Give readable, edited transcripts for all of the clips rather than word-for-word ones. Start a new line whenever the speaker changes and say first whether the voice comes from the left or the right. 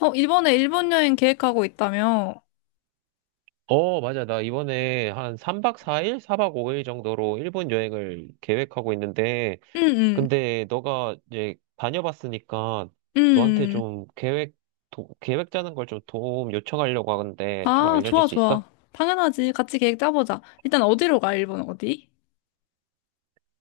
left: 어, 이번에 일본 여행 계획하고 있다며?
right: 어, 맞아. 나 이번에 한 3박 4일, 4박 5일 정도로 일본 여행을 계획하고 있는데,
left: 응, 응,
right: 근데 너가 이제 다녀봤으니까 너한테
left: 응.
right: 좀 계획, 계획 짜는 걸 좀 도움 요청하려고 하는데 좀
left: 아,
right: 알려줄
left: 좋아,
right: 수 있어?
left: 좋아. 당연하지. 같이 계획 짜보자. 일단 어디로 가, 일본 어디?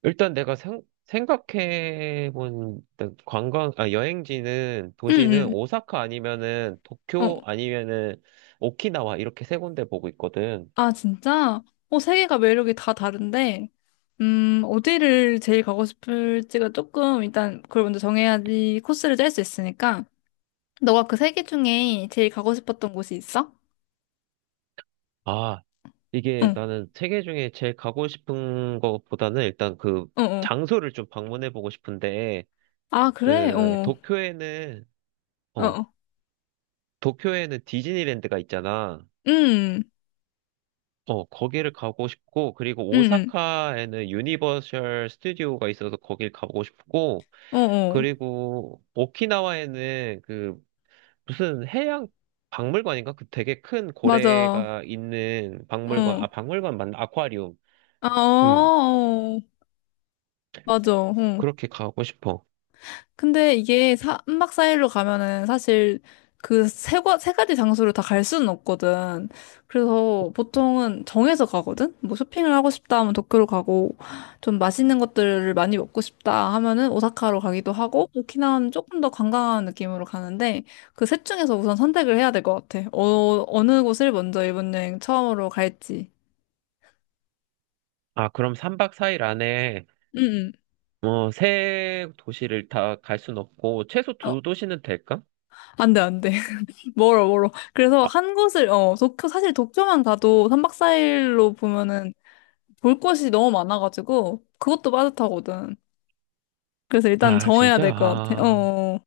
right: 일단 내가 생각해본 일단 관광, 아, 여행지는, 도시는
left: 응,
right: 오사카 아니면은
left: 응.
right: 도쿄
left: 어,
right: 아니면은 오키나와 이렇게 세 군데 보고 있거든.
left: 아, 진짜? 어, 세 개가 매력이 다 다른데, 어디를 제일 가고 싶을지가 조금, 일단 그걸 먼저 정해야지 코스를 짤 수 있으니까. 너가 그 세 개 중에 제일 가고 싶었던 곳이 있어?
right: 아, 이게
left: 응,
right: 나는 세계 중에 제일 가고 싶은 것보다는 일단 그
left: 어, 어.
right: 장소를 좀 방문해 보고 싶은데
left: 아, 그래?
right: 그 도쿄에는
left: 어,
right: 어
left: 어.
right: 도쿄에는 디즈니랜드가 있잖아.
left: 응,
right: 어 거기를 가고 싶고, 그리고
left: 응,
right: 오사카에는 유니버셜 스튜디오가 있어서 거길 가고 싶고,
left: 응. 어, 어.
right: 그리고 오키나와에는 그 무슨 해양 박물관인가? 그 되게 큰
left: 맞아.
right: 고래가 있는 박물관, 아
left: 어.
right: 박물관 맞나? 아쿠아리움.
left: 아,
right: 음
left: 맞아. 응.
right: 그렇게 가고 싶어.
left: 근데 이게 3박 4일로 가면은 사실 그 세 가지 장소를 다 갈 수는 없거든. 그래서 보통은 정해서 가거든? 뭐 쇼핑을 하고 싶다 하면 도쿄로 가고, 좀 맛있는 것들을 많이 먹고 싶다 하면은 오사카로 가기도 하고, 오키나와는 조금 더 관광하는 느낌으로 가는데, 그 셋 중에서 우선 선택을 해야 될 것 같아. 어느 곳을 먼저 일본 여행 처음으로 갈지.
right: 아, 그럼 3박 4일 안에
left: 응,
right: 뭐 세 도시를 다 갈 순 없고 최소
left: 응. 어,
right: 두 도시는 될까?
left: 안 돼, 안 돼. 멀어, 멀어. 그래서
right: 아,
left: 한 곳을, 어, 도쿄, 사실 도쿄만 가도 3박 4일로 보면은 볼 곳이 너무 많아가지고, 그것도 빠듯하거든. 그래서 일단
right: 아,
left: 정해야
right: 진짜?
left: 될 것 같아.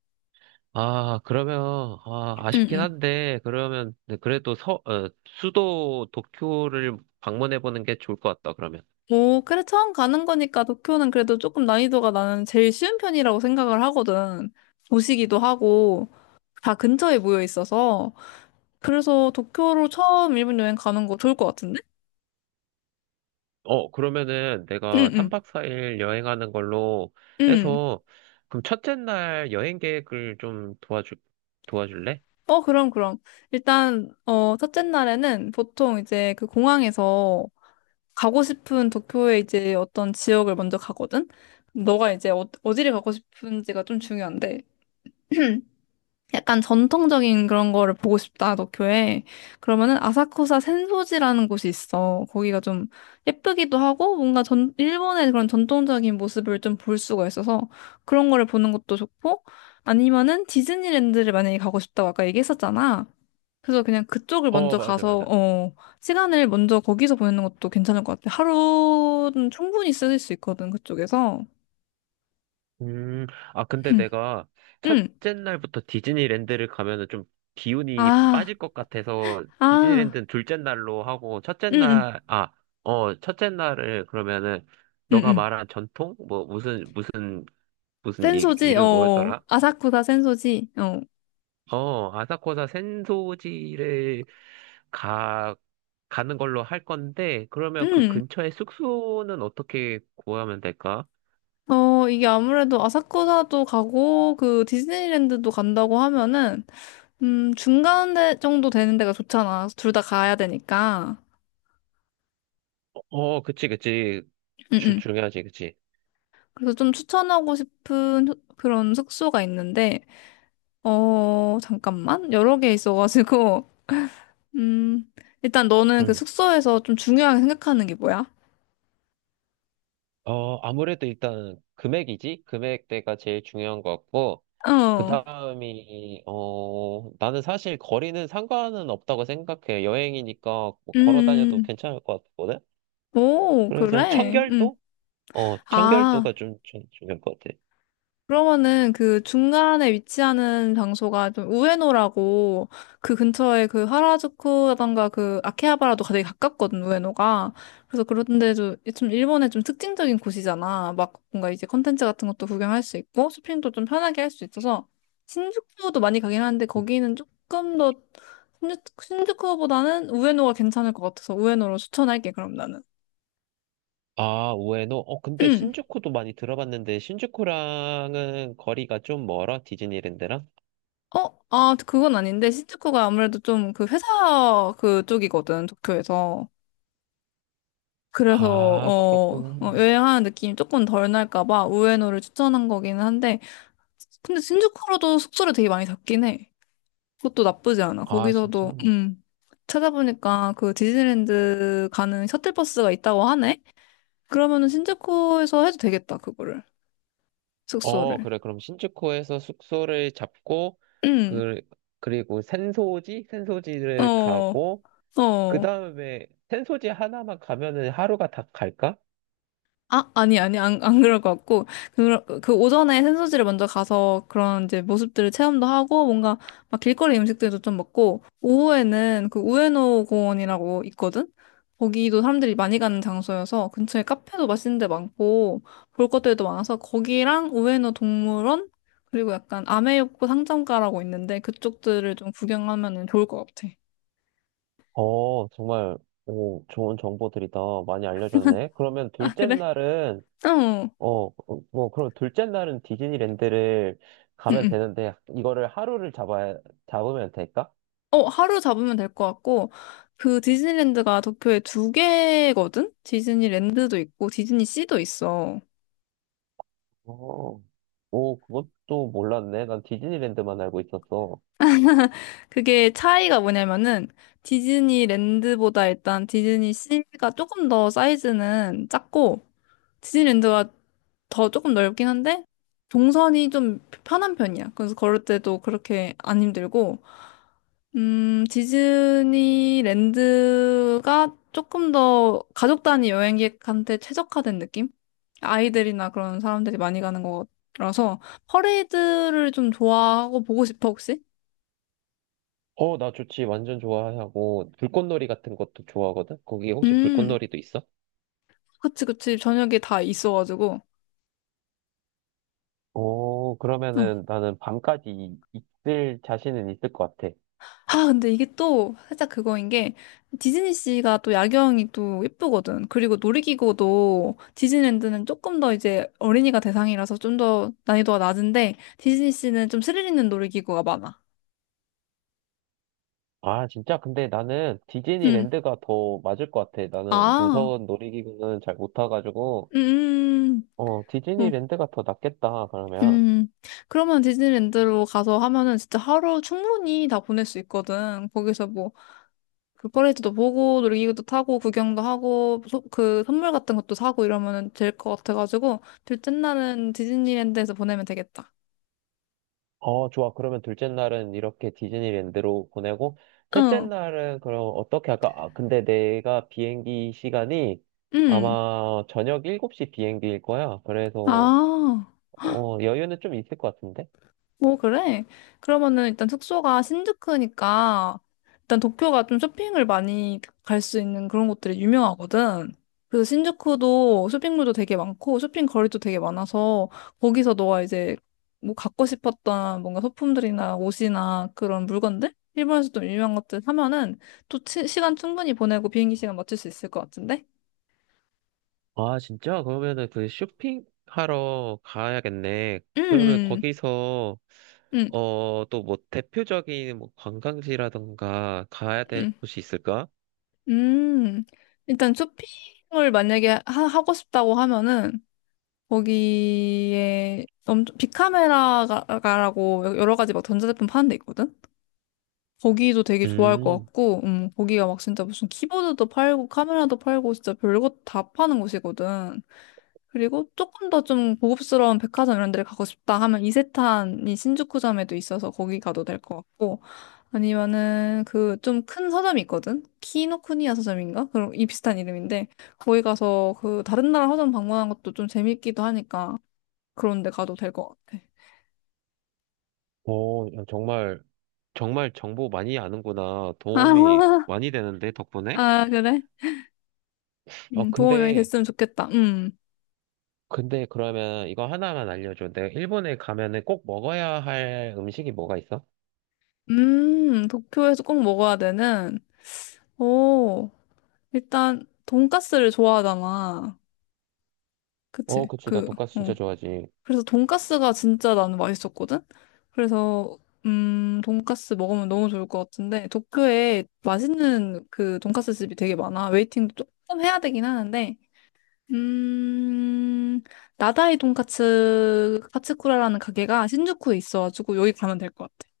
right: 아, 그러면 아,
left: 응,
right: 아쉽긴
left: 응.
right: 한데 그러면 네, 그래도 어, 수도 도쿄를 방문해 보는 게 좋을 것 같다. 그러면.
left: 오, 그래, 처음 가는 거니까 도쿄는 그래도 조금 난이도가 나는 제일 쉬운 편이라고 생각을 하거든. 도시기도 하고, 다 근처에 모여 있어서. 그래서 도쿄로 처음 일본 여행 가는 거 좋을 것 같은데?
right: 어, 그러면은
left: 응,
right: 내가
left: 응,
right: 3박 4일 여행하는 걸로
left: 응.
right: 해서 그럼 첫째 날 여행 계획을 좀 도와주 도와줄래?
left: 그럼. 일단, 어, 첫째 날에는 보통 이제 그 공항에서 가고 싶은 도쿄의 이제 어떤 지역을 먼저 가거든? 너가 이제 어, 어디를 가고 싶은지가 좀 중요한데. 약간 전통적인 그런 거를 보고 싶다, 도쿄에. 그러면은 아사쿠사 센소지라는 곳이 있어. 거기가 좀 예쁘기도 하고 일본의 그런 전통적인 모습을 좀 볼 수가 있어서 그런 거를 보는 것도 좋고 아니면은 디즈니랜드를 만약에 가고 싶다고 아까 얘기했었잖아. 그래서 그냥 그쪽을
right: 어,
left: 먼저
right: 맞아,
left: 가서,
right: 맞아.
left: 어, 시간을 먼저 거기서 보내는 것도 괜찮을 것 같아. 하루는 충분히 쓸 수 있거든, 그쪽에서.
right: 음, 아, 근데 내가
left: 응.
right: 첫째 날부터 디즈니랜드를 가면은 좀 기운이
left: 아,
right: 빠질 것 같아서
left: 아,
right: 디즈니랜드는 둘째 날로 하고
left: 응, 응,
right: 어, 첫째 날을 그러면은
left: 응,
right: 너가
left: 응.
right: 말한 전통? 뭐 무슨 얘기,
left: 센소지?
right: 이름
left: 어,
right: 뭐였더라?
left: 아사쿠사 센소지?
right: 어, 가, 가는 걸로 할 건데 그러면 그
left: 음.
right: 근처에 숙소는 어떻게 구하면 될까?
left: 어, 이게 아무래도 아사쿠사도 가고, 그 디즈니랜드도 간다고 하면은, 정도 되는 데가 좋잖아. 둘 다 가야 되니까.
right: 어, 그치, 그치.
left: 음, 음.
right: 중요하지, 그치.
left: 그래서 좀 추천하고 싶은 그런 숙소가 있는데, 어, 잠깐만. 여러 개 있어가지고, 음, 일단 너는 그
right: 응.
left: 숙소에서 좀 중요하게 생각하는 게 뭐야?
right: 어, 아무래도 일단 금액이지? 금액대가 제일 중요한 것 같고, 그
left: 어,
right: 다음이, 어, 나는 사실 거리는 상관은 없다고 생각해. 여행이니까 뭐
left: 음,
right: 걸어 다녀도
left: 음.
right: 괜찮을 것 같거든?
left: 오,
right: 그래서
left: 그래?
right: 청결도? 어,
left: 아.
right: 청결도가 좀, 좀 중요할 것 같아.
left: 그러면은 그 중간에 위치하는 장소가 좀 우에노라고 그 근처에 그 하라주쿠라던가 그 아케하바라도 되게 가깝거든, 우에노가. 그래서 그런데도 좀 일본의 좀 특징적인 곳이잖아. 막 뭔가 이제 컨텐츠 같은 것도 구경할 수 있고 쇼핑도 좀 편하게 할 수 있어서 신주쿠도 많이 가긴 하는데 거기는 조금 더 신주쿠보다는 우에노가 괜찮을 것 같아서 우에노로 추천할게, 그럼 나는.
right: 아, 우에노? 어, 근데 신주쿠도 많이 들어봤는데, 신주쿠랑은 거리가 좀 멀어? 디즈니랜드랑?
left: 어, 아, 그건 아닌데, 시즈코가 아무래도 좀 그 회사 그쪽이거든, 도쿄에서. 그래서,
right: 아,
left: 어,
right: 그렇구나.
left: 여행하는 느낌이 조금 덜 날까 봐 우에노를 추천한 거기는 한데, 근데 신주쿠로도 숙소를 되게 많이 잡긴 해. 그것도 나쁘지 않아.
right: 아, 진짜.
left: 거기서도, 찾아보니까 그 디즈니랜드 가는 셔틀버스가 있다고 하네? 그러면은 신주쿠에서 해도 되겠다, 그거를.
right: 어,
left: 숙소를.
right: 그래. 그럼 신주쿠에서 숙소를 잡고,
left: 음,
right: 그, 그리고 센소지? 센소지를
left: 어,
right: 가고, 그
left: 어.
right: 다음에 센소지 하나만 가면은 하루가 다 갈까?
left: 아, 아니, 안 그럴 것 같고, 그 오전에 센서지를 먼저 가서 그런 이제 모습들을 체험도 하고, 뭔가 막 길거리 음식들도 좀 먹고, 오후에는 그 우에노 공원이라고 있거든? 거기도 사람들이 많이 가는 장소여서 근처에 카페도 맛있는 데 많고, 볼 것들도 많아서 거기랑 우에노 동물원? 그리고 약간 아메요코 상점가라고 있는데 그쪽들을 좀 구경하면 좋을 것 같아.
right: 어, 정말, 오, 좋은 정보들이다. 많이 알려줬네. 그러면
left: 아,
right: 둘째
left: 그래?
right: 날은,
left: 어.
right: 어, 뭐, 그럼 둘째 날은 디즈니랜드를
left: 응,
right: 가면
left: 응.
right: 되는데, 잡으면 될까?
left: 어, 하루 잡으면 될 것 같고, 그 디즈니랜드가 도쿄에 두 개거든? 디즈니랜드도 있고, 디즈니씨도 있어.
right: 어, 오, 그것도 몰랐네. 난 디즈니랜드만 알고 있었어.
left: 그게 차이가 뭐냐면은, 디즈니랜드보다 일단 디즈니씨가 조금 더 사이즈는 작고, 디즈니랜드가 더 조금 넓긴 한데, 동선이 좀 편한 편이야. 그래서 걸을 때도 그렇게 안 힘들고, 디즈니랜드가 조금 더 가족 단위 여행객한테 최적화된 느낌? 아이들이나 그런 사람들이 많이 가는 거라서 퍼레이드를 좀 좋아하고 보고 싶어, 혹시?
right: 어, 나 좋지. 완전 좋아하고, 불꽃놀이 같은 것도 좋아하거든? 거기 혹시
left: 음,
right: 불꽃놀이도 있어?
left: 그치, 그치. 저녁에 다 있어가지고.
right: 어,
left: 응.
right: 그러면은 나는 밤까지 있을 자신은 있을 것 같아.
left: 아, 근데 이게 또 살짝 그거인 게 디즈니씨가 또 야경이 또 예쁘거든. 그리고 놀이기구도 디즈니랜드는 조금 더 이제 어린이가 대상이라서 좀 더 난이도가 낮은데 디즈니씨는 좀 스릴 있는 놀이기구가 많아.
right: 아, 진짜? 근데 나는
left: 음.
right: 디즈니랜드가 더 맞을 것 같아. 나는
left: 아.
right: 무서운 놀이기구는 잘 못 타가지고,
left: 음.
right: 어,
left: 음. 음. 어,
right: 디즈니랜드가 더 낫겠다, 그러면.
left: 음. 그러면 디즈니랜드로 가서 하면은 진짜 하루 충분히 다 보낼 수 있거든. 거기서 뭐 그 퍼레이드도 보고 놀이기구도 타고 구경도 하고 그 선물 같은 것도 사고 이러면 될 것 같아가지고 둘째 날은 디즈니랜드에서 보내면 되겠다.
right: 어, 좋아. 그러면 둘째 날은 이렇게 디즈니랜드로 보내고, 셋째
left: 응,
right: 날은 그럼 어떻게 할까? 아, 근데 내가 비행기 시간이
left: 응.
right: 아마 저녁 7시 비행기일 거야. 그래서,
left: 아,
right: 어, 여유는 좀 있을 것 같은데?
left: 오, 그래? 그러면은 일단 숙소가 신주쿠니까 일단 도쿄가 좀 쇼핑을 많이 갈 수 있는 그런 곳들이 유명하거든. 그래서 신주쿠도 쇼핑몰도 되게 많고 쇼핑 거리도 되게 많아서 거기서 너가 이제 뭐 갖고 싶었던 뭔가 소품들이나 옷이나 그런 물건들? 일본에서 좀 유명한 것들 사면은 또 시간 충분히 보내고 비행기 시간 맞출 수 있을 것 같은데?
right: 아, 진짜? 그러면은 그 쇼핑하러 가야겠네. 그러면
left: 음,
right: 거기서,
left: 음,
right: 어, 또 뭐 대표적인 뭐 관광지라던가 가야 될
left: 음,
right: 곳이 있을까?
left: 음. 일단 쇼핑을 만약에 하고 싶다고 하면은 거기에 엄 빅카메라가라고 여러 가지 막 전자제품 파는 데 있거든? 거기도 되게 좋아할 것
right: 음,
left: 같고, 거기가 막 진짜 무슨 키보드도 팔고, 카메라도 팔고, 진짜 별것 다 파는 곳이거든. 그리고 조금 더 좀 고급스러운 백화점 이런 데를 가고 싶다 하면 이세탄이 신주쿠점에도 있어서 거기 가도 될 것 같고, 아니면은 그 좀 큰 서점이 있거든? 키노쿠니야 서점인가? 그런 이 비슷한 이름인데, 거기 가서 그 다른 나라 서점 방문하는 것도 좀 재밌기도 하니까 그런 데 가도 될 것 같아.
right: 오, 정말 정말 정보 많이 아는구나. 도움이
left: 아,
right: 많이 되는데, 덕분에?
left: 그래?
right: 어,
left: 도움이 많이
right: 근데,
left: 됐으면 좋겠다.
right: 근데 그러면 이거 하나만 알려줘. 내가 일본에 가면은 꼭 먹어야 할 음식이 뭐가 있어?
left: 도쿄에서 꼭 먹어야 되는, 오, 일단, 돈까스를 좋아하잖아.
right: 어,
left: 그치?
right: 그치. 나 돈까스
left: 어.
right: 진짜 좋아하지.
left: 그래서 돈까스가 진짜 나는 맛있었거든? 그래서, 돈까스 먹으면 너무 좋을 것 같은데, 도쿄에 맛있는 그 돈까스 집이 되게 많아. 웨이팅도 조금 해야 되긴 하는데, 음, 나다이 돈까츠 카츠쿠라라는 가게가 신주쿠에 있어가지고, 여기 가면 될 것 같아.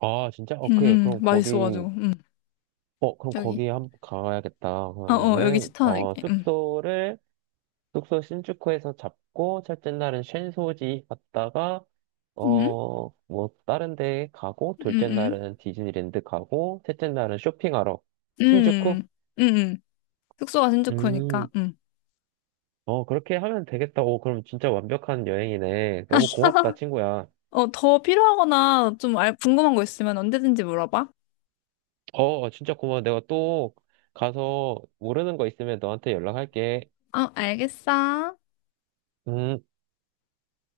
right: 아, 진짜? 오케이.
left: 맛있어가지고,
right: 어, 그럼
left: 여기.
right: 거기 한, 가야겠다.
left: 여기
right: 그러면은, 어,
left: 추천할게. 응.
right: 숙소 신주쿠에서 잡고 첫째 날은 쉔소지 갔다가
left: 응?
right: 어 뭐 다른 데 가고
left: 응,
right: 둘째
left: 응.
right: 날은 디즈니랜드 가고 셋째 날은 쇼핑하러 신주쿠?
left: 응, 응. 응. 숙소가 신주쿠니까.
right: 음,
left: 응.
right: 어 그렇게 하면 되겠다. 오 그럼 진짜 완벽한 여행이네. 너무 고맙다 친구야.
left: 어, 더 필요하거나 좀 궁금한 거 있으면 언제든지 물어봐.
right: 어 진짜 고마워. 내가 또 가서 모르는 거 있으면 너한테 연락할게.
left: 어, 알겠어.
right: 음.